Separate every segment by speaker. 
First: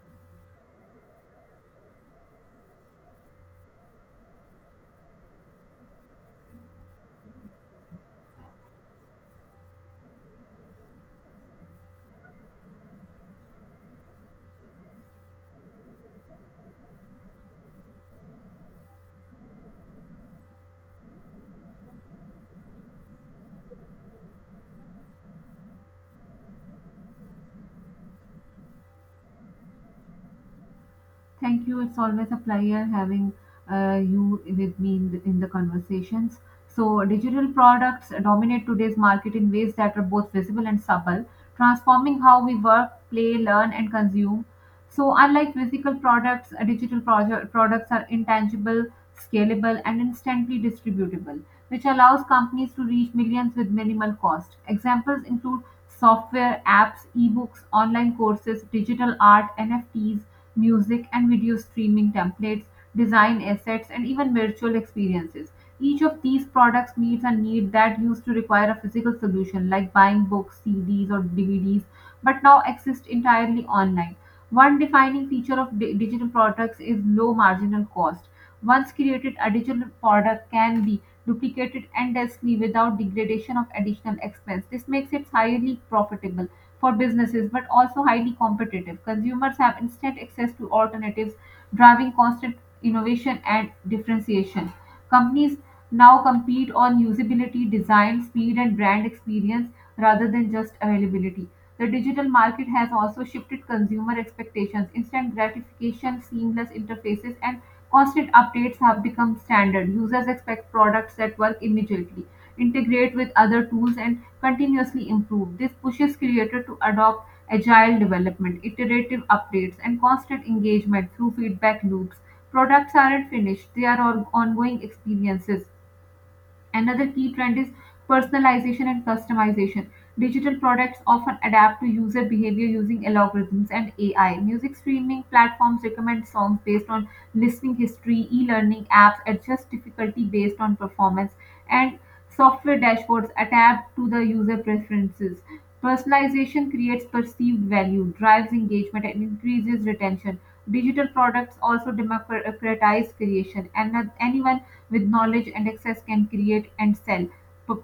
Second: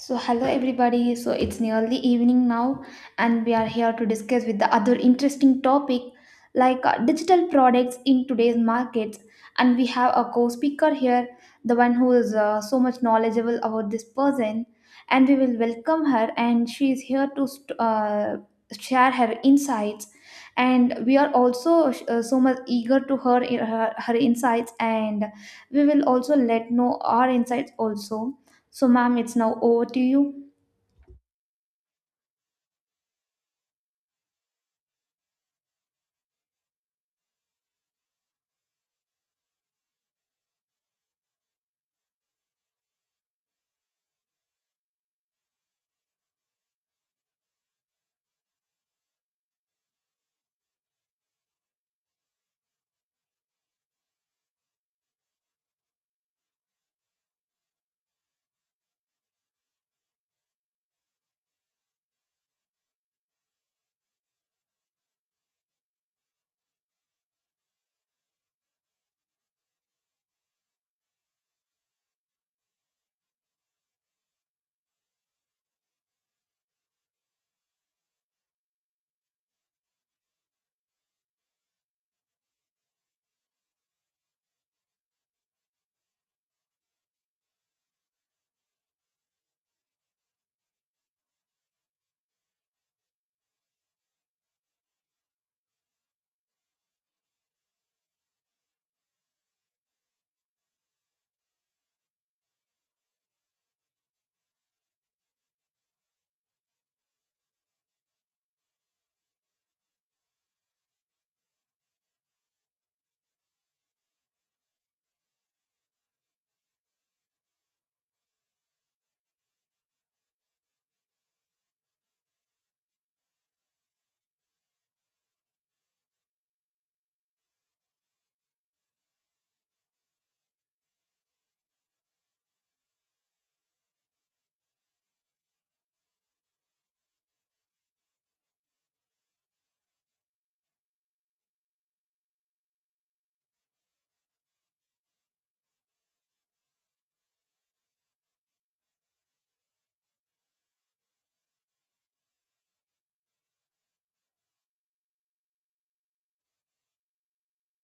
Speaker 1: So, hello everybody. So, it's nearly evening now, and we are here to discuss with the other interesting topic like digital products in today's markets. And we have a co speaker here, the one who is so much knowledgeable about this person. And we will welcome her, and she is here to share her insights. And we are also so much eager to her, her insights, and we will also let know our insights also so, ma'am, it's now over to you.
Speaker 2: Thank you. It's always a pleasure having you with me in the conversations. Digital products dominate today's market in ways that are both visible and subtle, transforming how we work, play, learn, and consume. Unlike physical products, products are intangible, scalable, and instantly distributable, which allows companies to reach millions with minimal cost. Examples include software, apps, ebooks, online courses, digital art, NFTs, music and video streaming templates, design assets, and even virtual experiences. Each of these products meets a need that used to require a physical solution like buying books, CDs, or DVDs, but now exist entirely online. One defining feature of digital products is low marginal cost. Once created, a digital product can be duplicated endlessly without degradation of additional expense. This makes it highly profitable for businesses but also highly competitive. Consumers have instant access to alternatives, driving constant innovation and differentiation. Companies now compete on usability, design, speed, and brand experience rather than just availability. The digital market has also shifted consumer expectations, instant gratification, seamless interfaces, and constant updates have become standard. Users expect products that work immediately, integrate with other tools, and continuously improve. This pushes creators to adopt agile development, iterative updates, and constant engagement through feedback loops. Products aren't finished, they are ongoing experiences. Another key trend is personalization and customization. Digital products often adapt to user behavior using algorithms and AI. Music streaming platforms recommend songs based on listening history, e learning apps adjust difficulty based on performance, and software dashboards adapt to the user preferences. Personalization creates perceived value, drives engagement, and increases retention. Digital products also democratize creation, and anyone with knowledge and access can create and sell p-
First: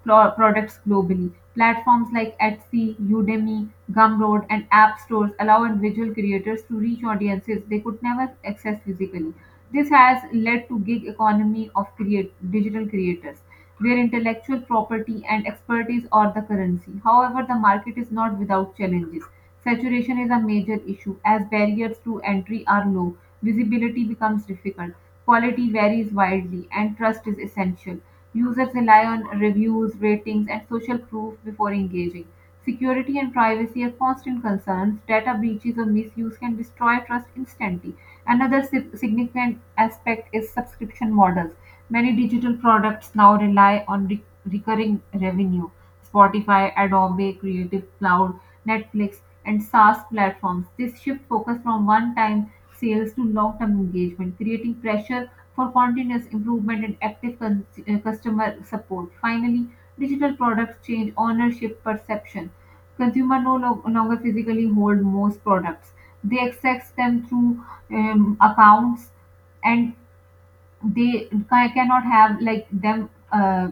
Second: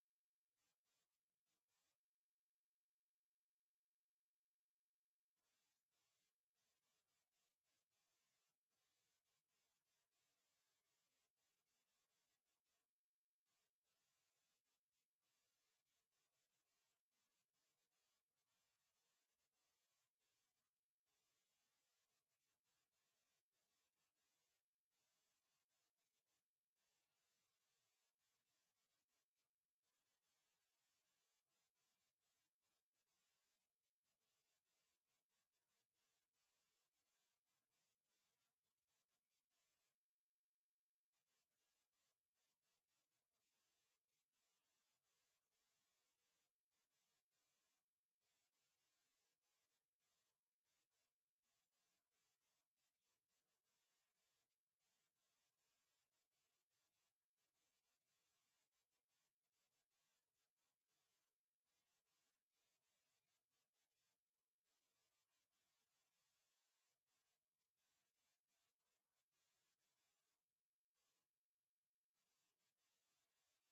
Speaker 2: pl- products globally. Platforms like Etsy, Udemy, Gumroad, and app stores allow individual creators to reach audiences they could never access physically. This has led to gig economy of digital creators, where intellectual property and expertise are the currency. However, the market is not without challenges. Saturation is a major issue, as barriers to entry are low, visibility becomes difficult, quality varies widely, and trust is essential. Users rely on reviews, ratings, and social proof before engaging. Security and privacy are constant concerns. Data breaches or misuse can destroy trust instantly. Another significant aspect is subscription models. Many digital products now rely on recurring revenue. Spotify, Adobe, Creative Cloud, Netflix, and SaaS platforms. This shift focus from one-time sales to long-term engagement, creating pressure for continuous improvement and active customer support. Finally, digital products change ownership perception. Consumer no longer physically hold most products. They access them through accounts, and they cannot have like them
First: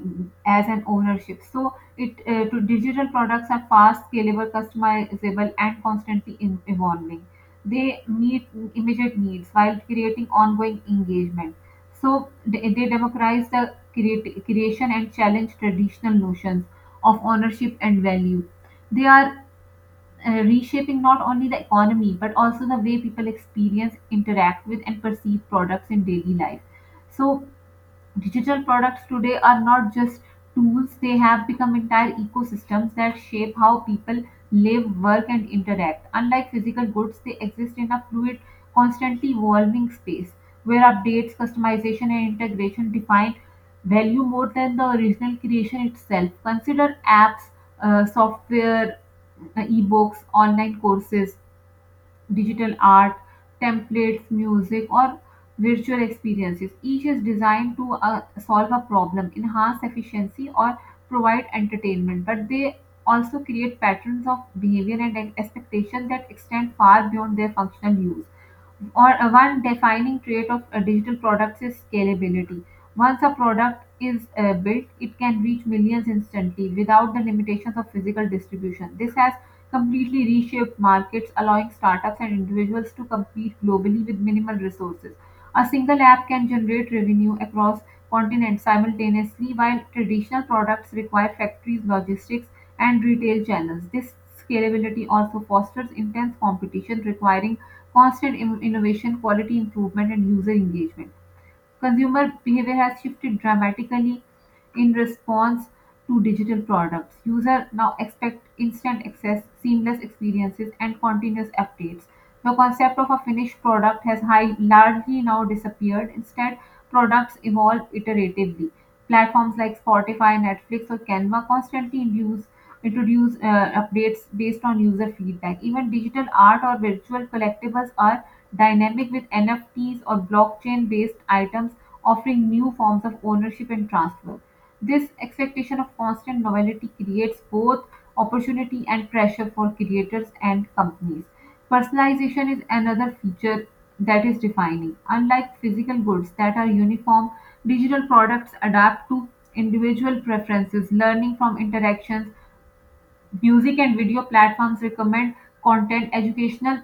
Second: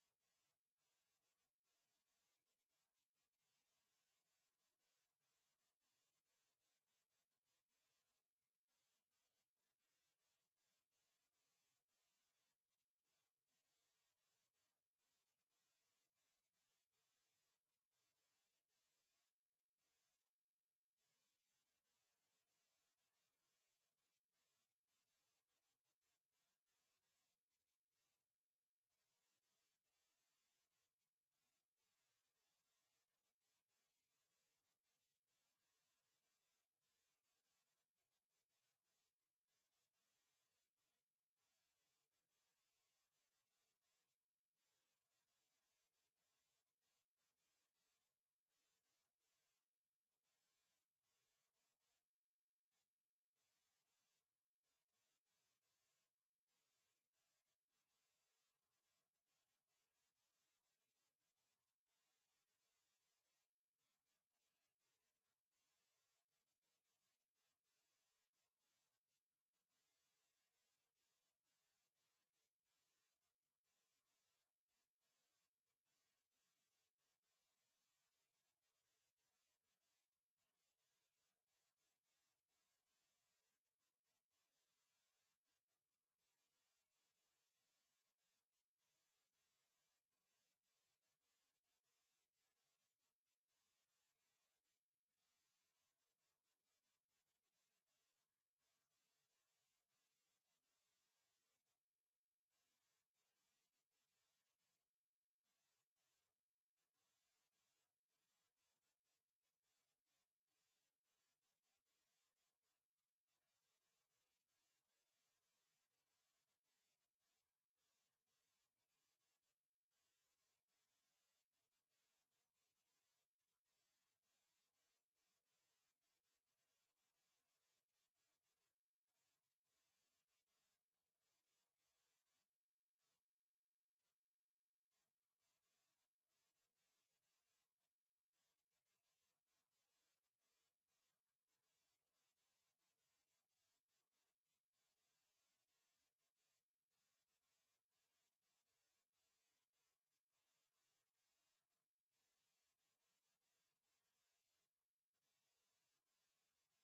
Speaker 2: as an ownership, so it, to digital products are fast, scalable, customizable, and constantly evolving. They meet immediate needs while creating ongoing engagement, so they democratize the creation and challenge traditional notions of ownership and value. They are reshaping not only the economy but also the way people experience, interact with, and perceive products in daily life. So, digital products today are not just tools, they have become entire ecosystems that shape how people live, work, and interact. Unlike physical goods, they exist in a fluid, constantly evolving space where updates, customization, and integration define value more than the original creation itself. Consider apps, software, ebooks, online courses, digital art, templates, music, or virtual experiences. Each is designed to solve a problem, enhance efficiency, or provide entertainment, but they also create patterns of behavior and expectation that extend far beyond their functional use. Or One defining trait of digital products is scalability. Once a product is built, it can reach millions instantly without the limitations of physical distribution. This has completely reshaped markets, allowing startups and individuals to compete globally with minimal resources. A single app can generate revenue across continents simultaneously, while traditional products require factories, logistics, and retail channels. This scalability also fosters intense competition, requiring constant innovation, quality improvement, and user engagement. Consumer behavior has shifted dramatically in response to digital products. Users now expect instant access, seamless experiences, and continuous updates. The concept of a finished product has largely now disappeared. Instead, products evolve iteratively. Platforms like Spotify, Netflix, or Canva constantly induce introduce updates based on user feedback. Even digital art or virtual collectibles are dynamic, with NFTs or blockchain based items offering new forms of ownership and transfer. This expectation of constant novelty creates both opportunity and pressure for creators and companies. Personalization is another feature that is defining. Unlike physical goods that are uniform, digital products adapt to individual preferences, learning from interactions. Music and video platforms recommend content, educational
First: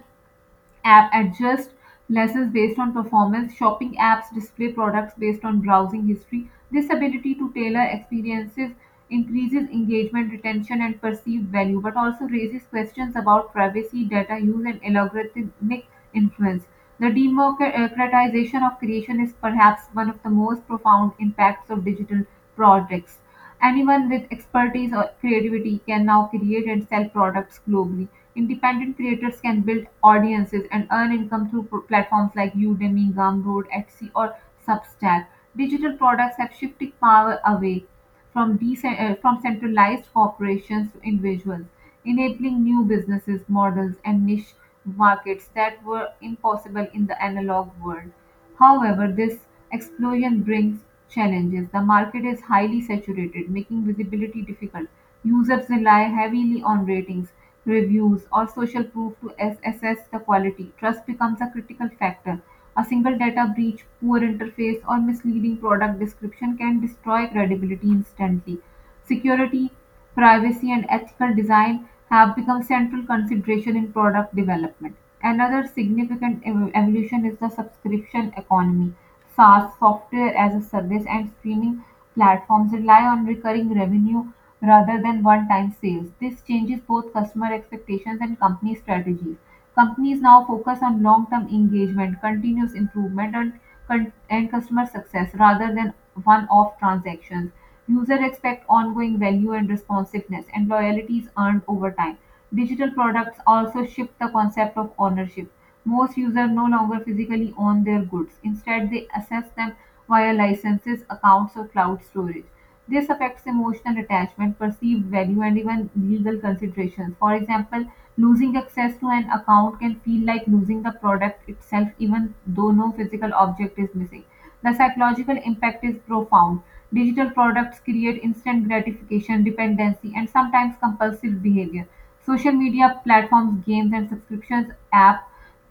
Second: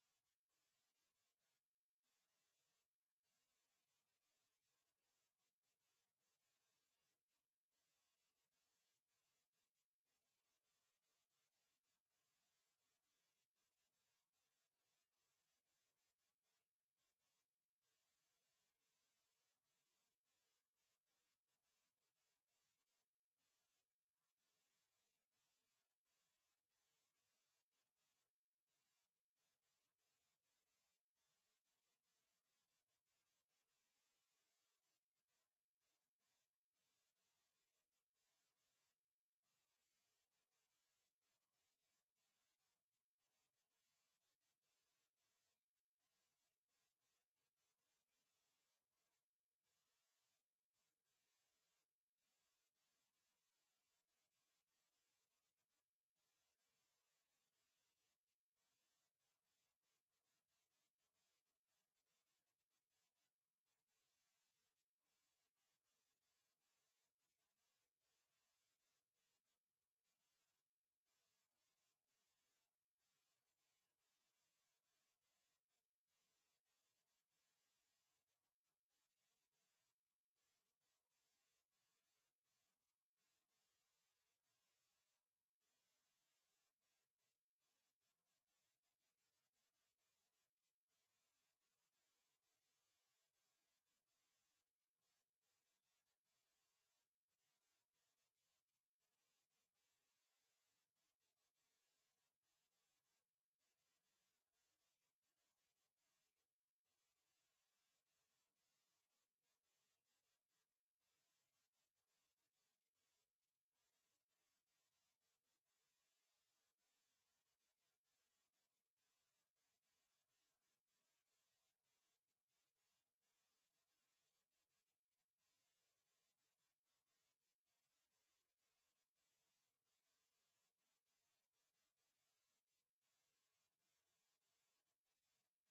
Speaker 2: apps adjust lessons based on performance, shopping apps display products based on browsing history. This ability to tailor experiences increases engagement, retention, and perceived value, but also raises questions about privacy, data use, and algorithmic influence. The democratization of creation is perhaps one of the most profound impacts of digital products. Anyone with expertise or creativity can now create and sell products globally. Independent creators can build audiences and earn income through platforms like Udemy, Gumroad, Etsy, or Substack. Digital products have shifted power away from centralized corporations to individuals, enabling new businesses, models, and niche markets that were impossible in the analog world. However, this explosion brings challenges. The market is highly saturated, making visibility difficult. Users rely heavily on ratings, reviews, or social proof to assess the quality. Trust becomes a critical factor. A single data breach, poor interface, or misleading product description can destroy credibility instantly. Security, privacy, and ethical design have become central consideration in product development. Another significant evolution is the subscription economy. SaaS, software as a service, and streaming platforms rely on recurring revenue rather than one time sales. This changes both customer expectations and company strategies. Companies now focus on long term engagement, continuous improvement, and customer success rather than one off transactions. Users expect ongoing value and responsiveness, and loyalty is earned over time. Digital products also shift the concept of ownership. Most users no longer physically own their goods. Instead, they access them via licenses, accounts, or cloud storage. This affects emotional attachment, perceived value, and even legal considerations. For example, losing access to an account can feel like losing the product itself, even though no physical object is missing. The psychological impact is profound: digital products create instant gratification, dependency, and sometimes compulsive behavior. Social media platforms, games, and subscriptions apps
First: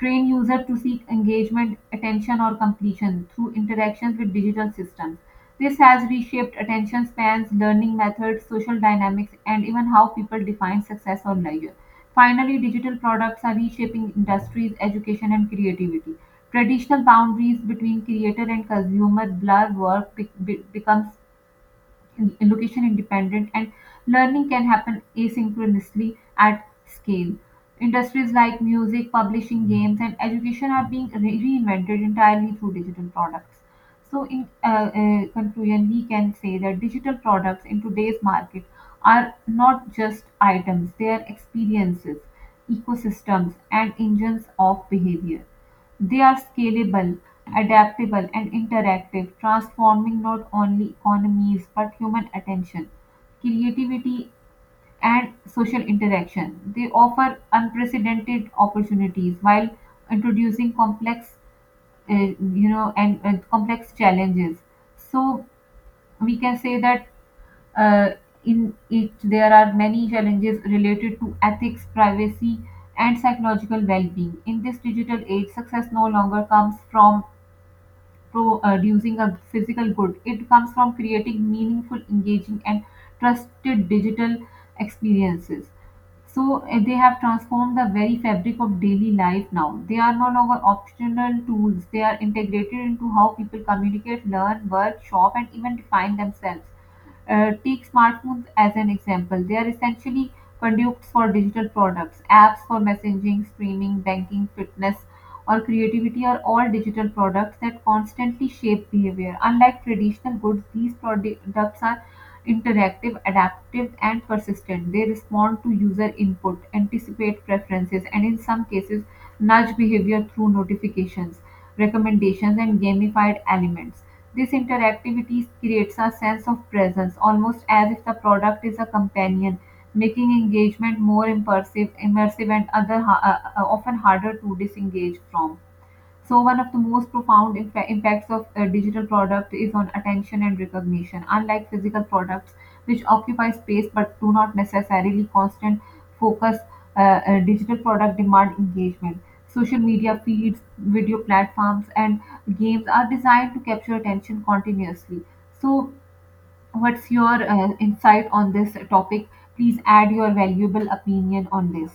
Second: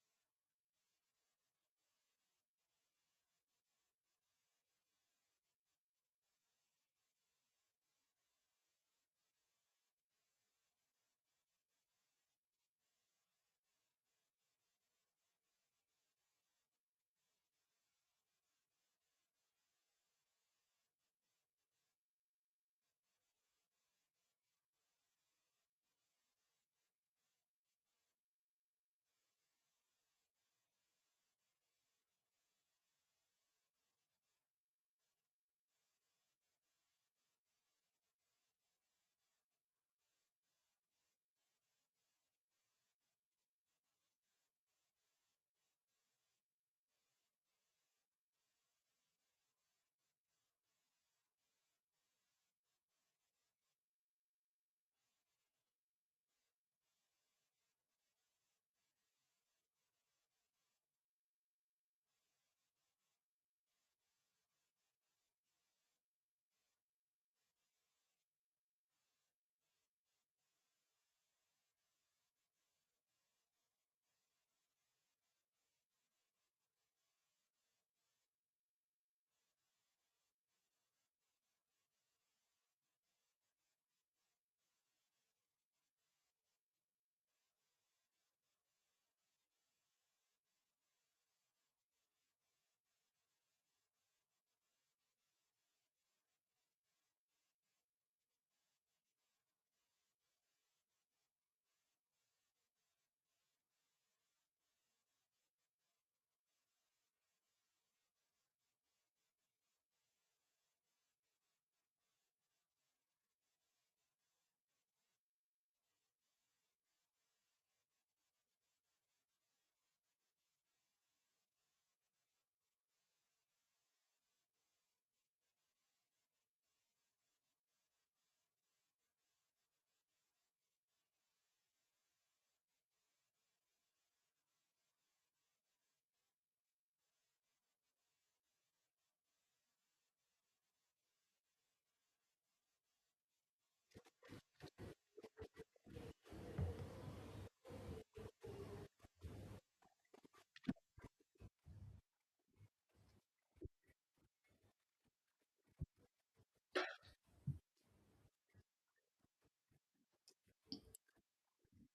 Speaker 2: train users to seek engagement, attention, or completion through interactions with digital systems. This has reshaped attention spans, learning methods, social dynamics, and even how people define success or leisure. Finally, digital products are reshaping industries, education, and creativity. Traditional boundaries between creator and consumer blur, work becomes location independent, and learning can happen asynchronously at scale. Industries like music, publishing, games, and education are being reinvented entirely through digital products. So, in conclusion, we can say that digital products in today's market are not just items, they are experiences, ecosystems, and engines of behavior. They are scalable, adaptable, and interactive, transforming not only economies but human attention, creativity, and social interaction. They offer unprecedented opportunities while introducing complex, and complex challenges. So, we can say that, uh, in it there are many challenges related to ethics, privacy, and psychological well-being. In this digital age, success no longer comes from producing a physical good. It comes from creating meaningful, engaging, and trusted digital experiences. So, they have transformed the very fabric of daily life now. They are no longer optional tools. They are integrated into how people communicate, learn, work, shop, and even define themselves. Take smartphones as an example. They are essentially conduits for digital products, apps for messaging, streaming, banking, fitness, or creativity are all digital products that constantly shape behavior. Unlike traditional goods, these products are interactive, adaptive, and persistent. They respond to user input, anticipate preferences, and in some cases, nudge behavior through notifications, recommendations, and gamified elements. This interactivity creates a sense of presence, almost as if the product is a companion, making engagement more immersive and often harder to disengage from. So, one of the most profound impacts of a digital product is on attention and recognition. Unlike physical products, which occupy space but do not necessarily constant focus, uh, digital product demand engagement. Social media feeds, video platforms, and games are designed to capture attention continuously. So, what's your insight on this topic? Please add your valuable opinion on this.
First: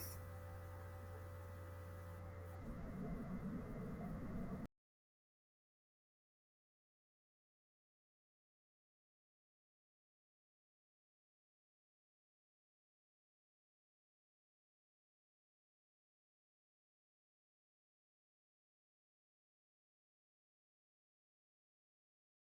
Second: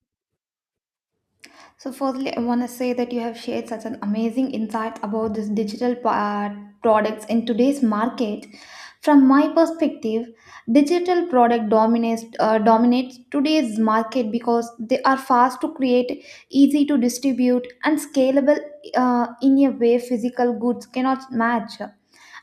Speaker 1: So, firstly, I want to say that you have shared such an amazing insight about this products in today's market. From my perspective, digital product dominates today's market because they are fast to create, easy to distribute, and scalable in a way physical goods cannot match.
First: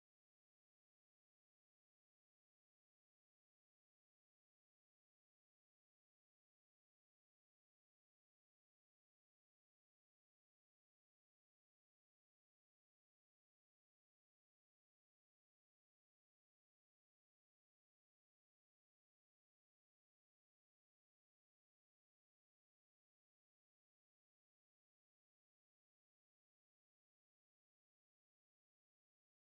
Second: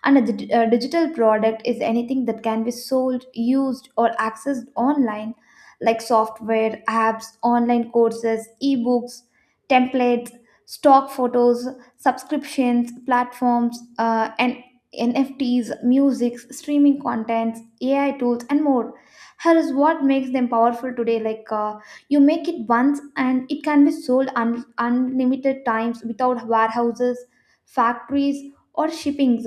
Speaker 1: And a digital product is anything that can be sold, used, or accessed online, like software, apps, online courses, ebooks, templates, stock photos, subscriptions, platforms, and NFTs, music, streaming contents, AI tools, and more. Here is what makes them powerful today. You make it once, and it can be sold unlimited times without warehouses, factories, or shippings.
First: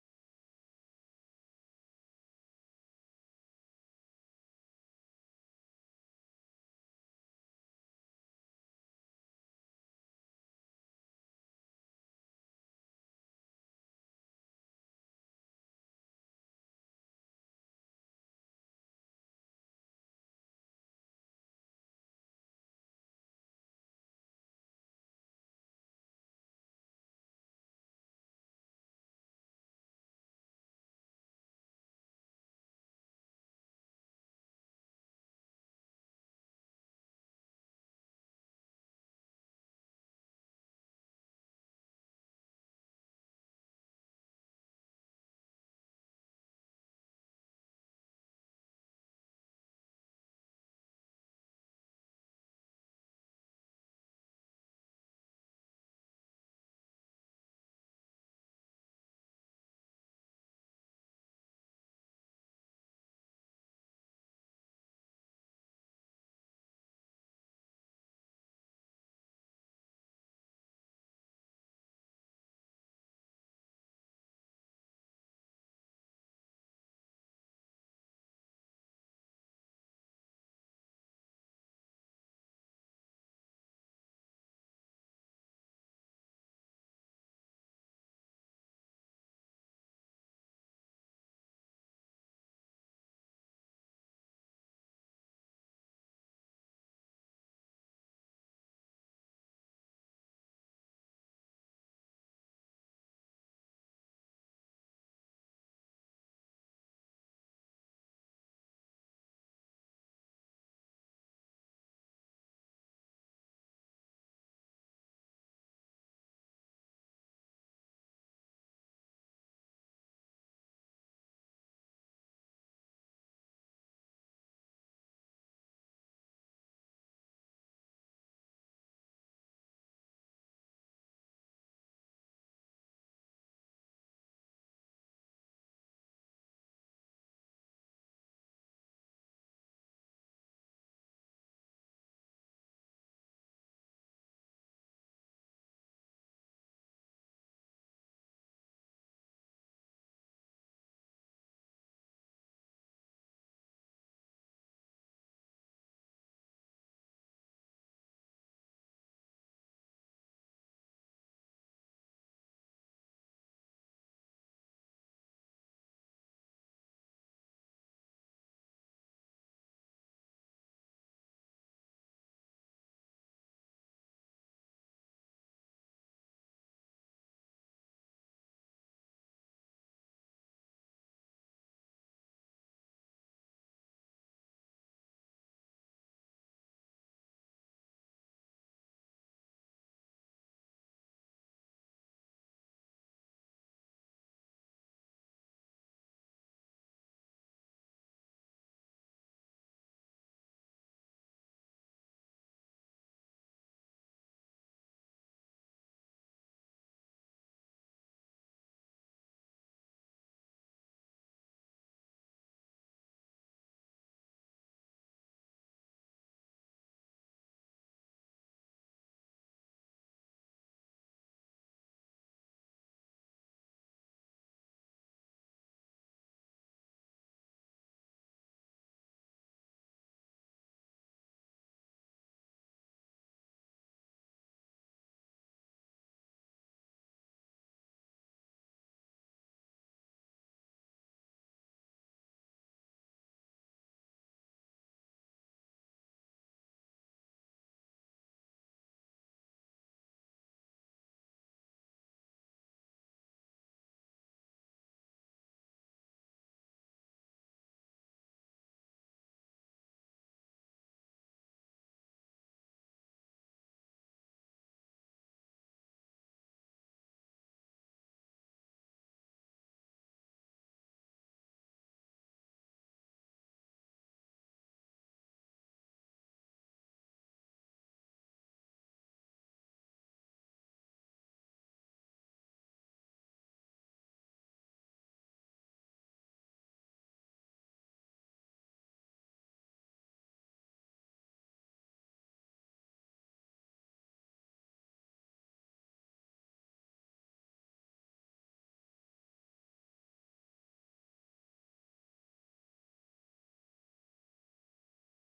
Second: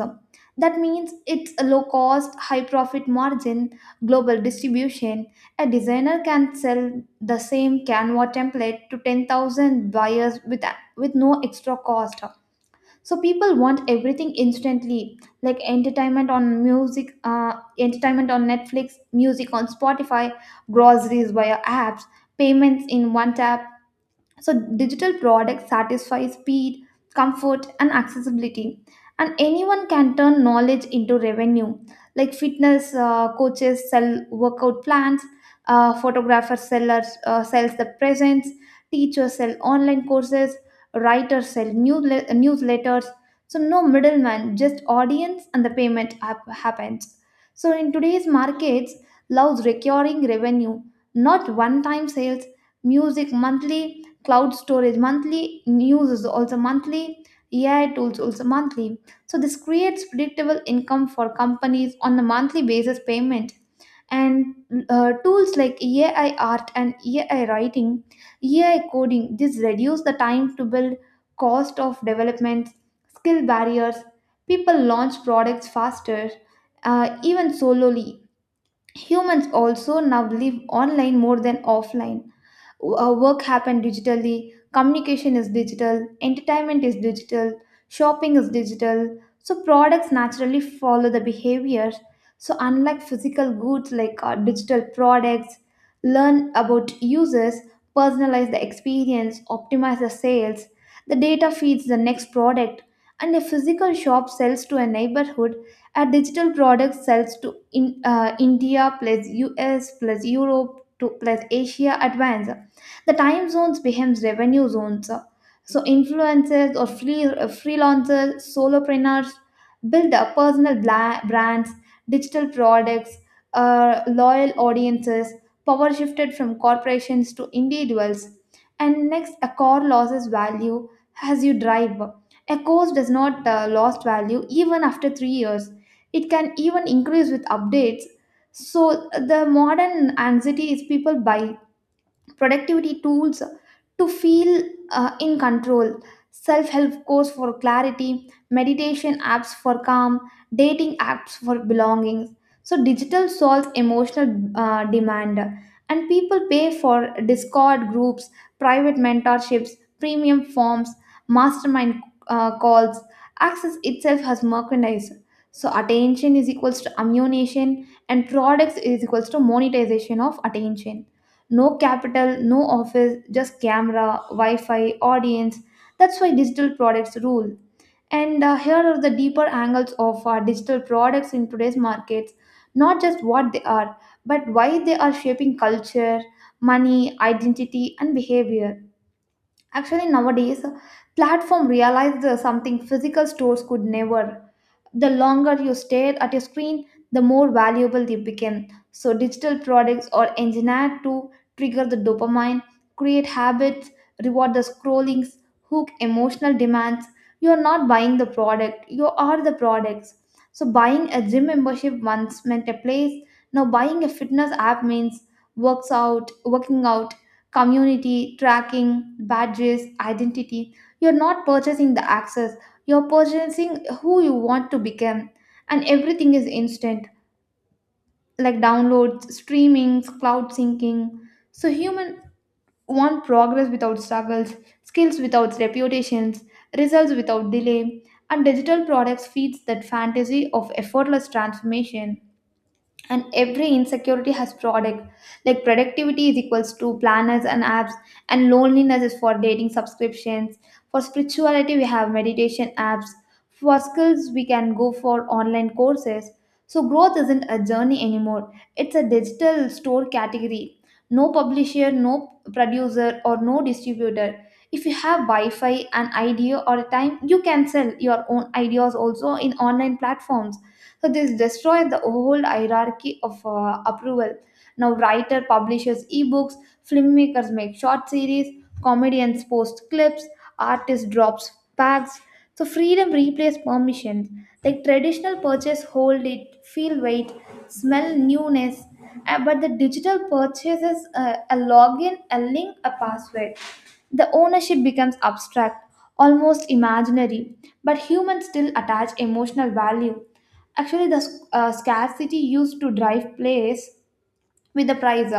Speaker 1: That means it's a low cost, high profit margin, global distribution. A designer can sell the same Canva template to 10,000 buyers with no extra cost. So people want everything instantly, like entertainment on music, entertainment on Netflix, music on Spotify, groceries via apps, payments in one tap, so digital products satisfy speed, comfort, and accessibility, and anyone can turn knowledge into revenue. Like fitness coaches sell workout plans, photographers sellers sells the presents, teachers sell online courses, writers sell newsletters. So no middleman, just audience and the happens. So in today's markets, loves recurring revenue, not one-time sales. Music monthly cloud storage monthly, news is also monthly, AI tools also monthly. So this creates predictable income for companies on a monthly basis payment. And tools like AI art and AI writing, AI coding, this reduce the time to build, cost of development, skill barriers. People launch products faster, even solely. Humans also now live online more than offline our work happened digitally, communication is digital, entertainment is digital, shopping is digital. So products naturally follow the behaviors. So unlike physical goods like digital products, learn about users, personalize the experience, optimize the sales. The data feeds the next product, and a physical shop sells to a neighborhood. A digital product sells to India plus US plus Europe to plus Asia advance. The time zones becomes revenue zones. So influencers or freelancers, solopreneurs build up personal brands, digital products, loyal audiences, power shifted from corporations to individuals. And next, a core loses value as you drive. A course does not lost value even after three years. It can even increase with updates. So the modern anxiety is people buy productivity tools to feel in control, self help course for clarity, meditation apps for calm, dating apps for belongings. So, digital solves emotional demand, and people pay for Discord groups, private mentorships, premium forms, mastermind calls. Access itself has merchandise. So, attention is equals to ammunition, and products is equals to monetization of attention no capital, no office, just camera, Wi Fi, audience. That's why digital products rule. And here are the deeper angles of digital products in today's markets not just what they are, but why they are shaping culture, money, identity, and behavior. Actually, nowadays, platform realized something physical stores could never the longer you stare at a screen, the more valuable they become. So, digital products are engineered to trigger the dopamine, create habits, reward the scrollings, hook emotional demands. You are not buying the product, you are the products. So, buying a gym membership once meant a place, now buying a fitness app means working out, community, tracking, badges, identity. You're not purchasing the access you're purchasing who you want to become, and everything is instant, like downloads, streamings, cloud syncing. So human want progress without struggles, skills without reputations, results without delay, and digital products feeds that fantasy of effortless transformation and every insecurity has product like productivity is equals to planners and apps and loneliness is for dating subscriptions for spirituality we have meditation apps for skills we can go for online courses so growth isn't a journey anymore it's a digital store category no publisher no producer or no distributor if you have wi-fi an idea or a time you can sell your own ideas also in online platforms so this destroys the whole hierarchy of approval now writer publishes ebooks filmmakers make short series comedians post clips artists drops packs so freedom replaces permissions like traditional purchase hold it feel weight smell newness but the digital purchases a login a link a password the ownership becomes abstract, almost imaginary, but humans still attach emotional value. Actually, the scarcity used to drive place with the price.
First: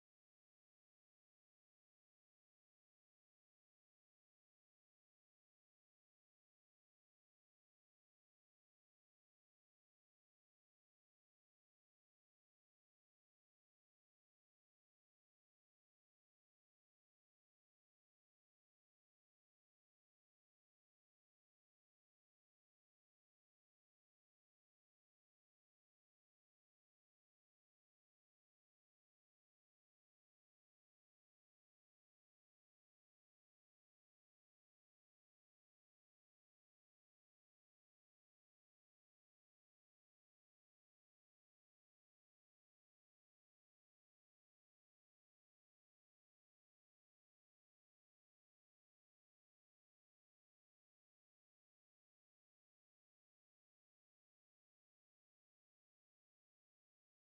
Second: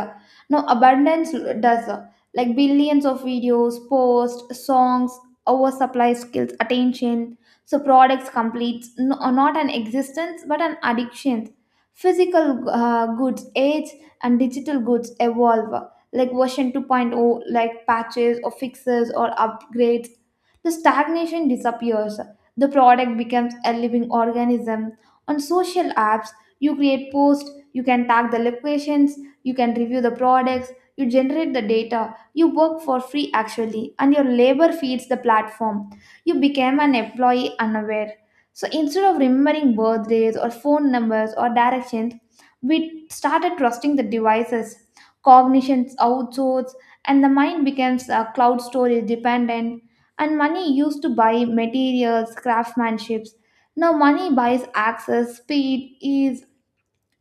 Speaker 1: Now abundance does like billions of videos, posts, songs, oversupply skills, attention. So products completes no, not an existence but an addiction. Physical goods age and digital goods evolve like version 2.0 like patches or fixes or upgrades. The stagnation disappears. The product becomes a living organism. On social apps, you create posts, you can tag the locations, you can review the products you generate the data you work for free actually and your labor feeds the platform you became an employee unaware so instead of remembering birthdays or phone numbers or directions we started trusting the devices cognitions outsourced and the mind becomes cloud storage dependent and money used to buy materials craftsmanships now money buys access speed ease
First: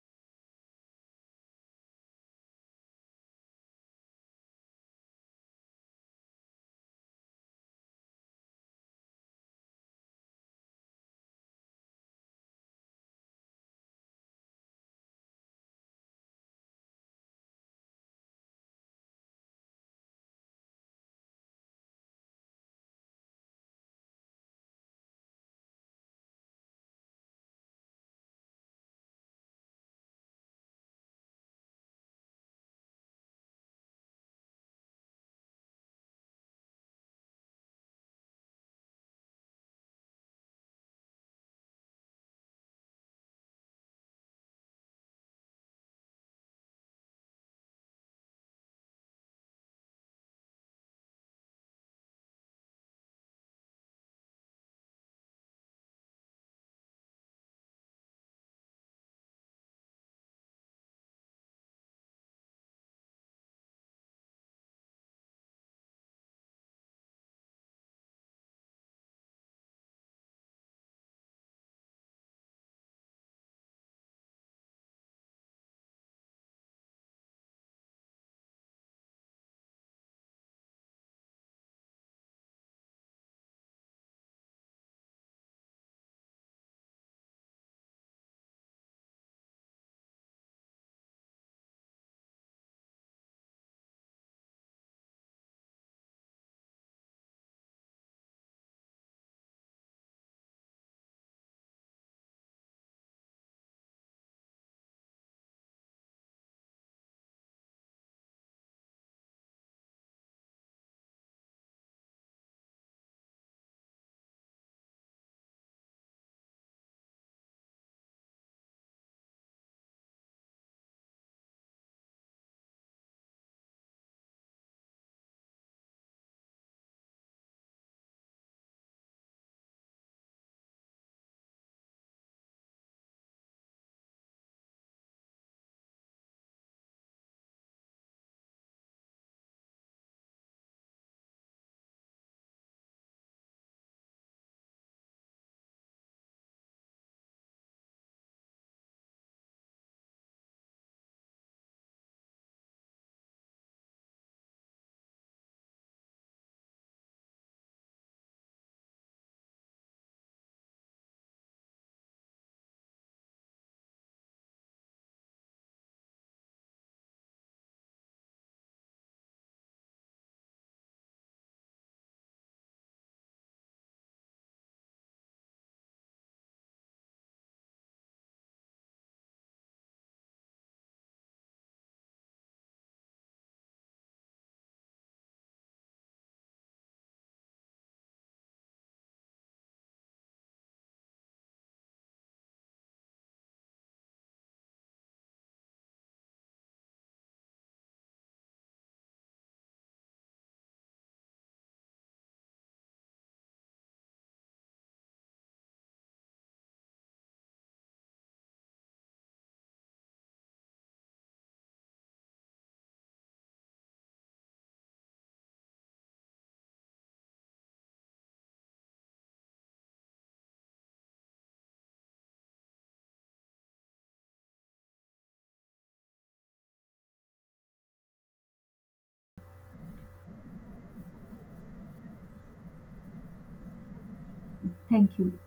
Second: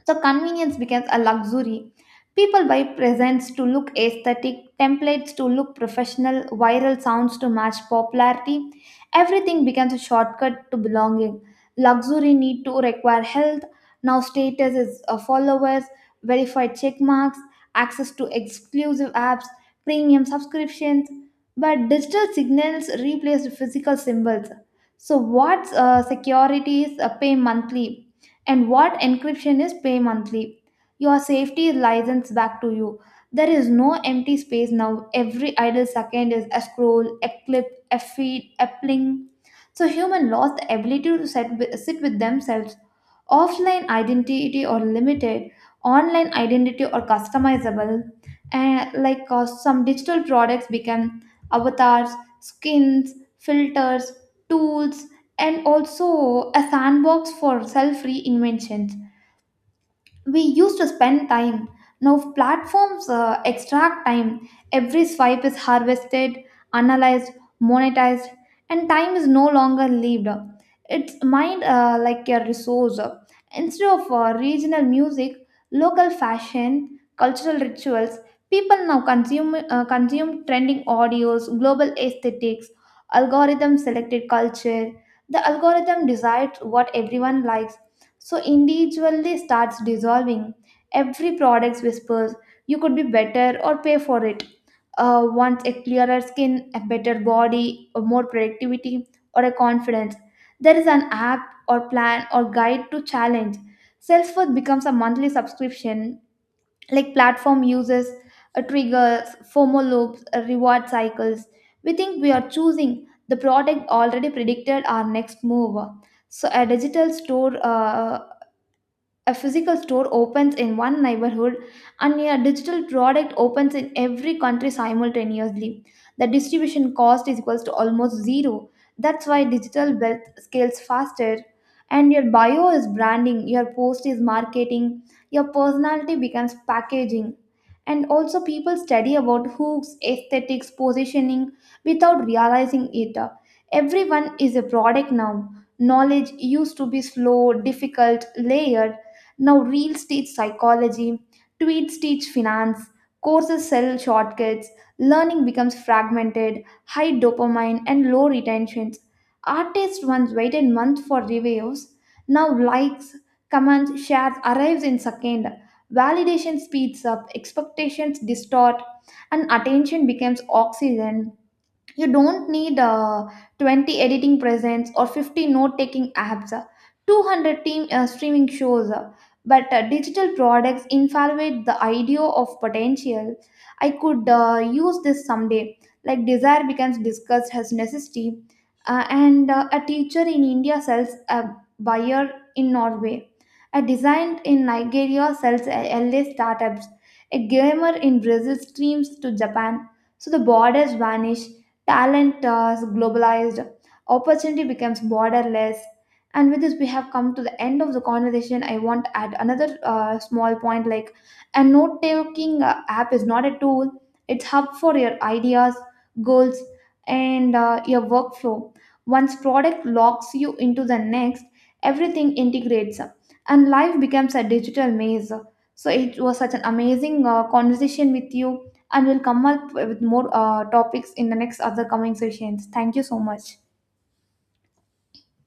Speaker 1: so convenience becomes a luxury. People buy presents to look aesthetic, templates to look professional, viral sounds to match popularity. Everything becomes a shortcut to belonging. Luxury need to require health. Now status is followers, verified check marks, access to exclusive apps, premium subscriptions. But digital signals replace physical symbols. So what's securities pay monthly? And what encryption is pay monthly. Your safety is licensed back to you. There is no empty space now. Every idle second is a scroll, a clip, a feed, a pling. So human lost the ability to sit with themselves. Offline identity or limited, online identity or customizable. And some digital products become avatars, skins, filters, tools, and also a sandbox for self reinvention we used to spend time. Now, platforms extract time. Every swipe is harvested, analyzed, monetized, and time is no longer lived. It's mined like a resource. Instead of regional music, local fashion, cultural rituals, people now consume trending audios, global aesthetics, algorithm selected culture. The algorithm decides what everyone likes so individually starts dissolving. Every product whispers, you could be better or pay for it. Wants a clearer skin, a better body, a more productivity, or a confidence. There is an app or plan or guide to challenge. Self-worth becomes a monthly subscription, like platform uses, triggers, FOMO loops, reward cycles. We think we are choosing the product already predicted our next move. So a physical store opens in one neighborhood and a digital product opens in every country simultaneously. The distribution cost is equals to almost zero. That's why digital wealth scales faster. And your bio is branding, your post is marketing, your personality becomes packaging. And also, people study about hooks, aesthetics, positioning without realizing it. Everyone is a product now. Knowledge used to be slow, difficult, layered now, reels teach psychology, tweets teach finance, courses sell shortcuts, learning becomes fragmented, high dopamine, and low retentions. Artists once waited months for reviews. Now, likes, comments, shares arrives in second. Validation speeds up, expectations distort, and attention becomes oxygen. You don't need 20 editing presents or 50 note taking apps, 200 team, streaming shows. But digital products infiltrate the idea of potential. I could use this someday. Like desire becomes discussed as necessity, and a teacher in India sells a buyer in Norway. A designer in Nigeria sells L a LA startups. A gamer in Brazil streams to Japan. So the borders vanish Talent is globalized, opportunity becomes borderless. And with this, we have come to the end of the conversation. I want to add another small point like a note taking app is not a tool, it's hub for your ideas, goals, and your workflow. Once product locks you into the next, everything integrates and life becomes a digital maze. So it was such an amazing conversation with you and we'll come up with more topics in the next other coming sessions. Thank you so much.
Speaker 2: Thank you.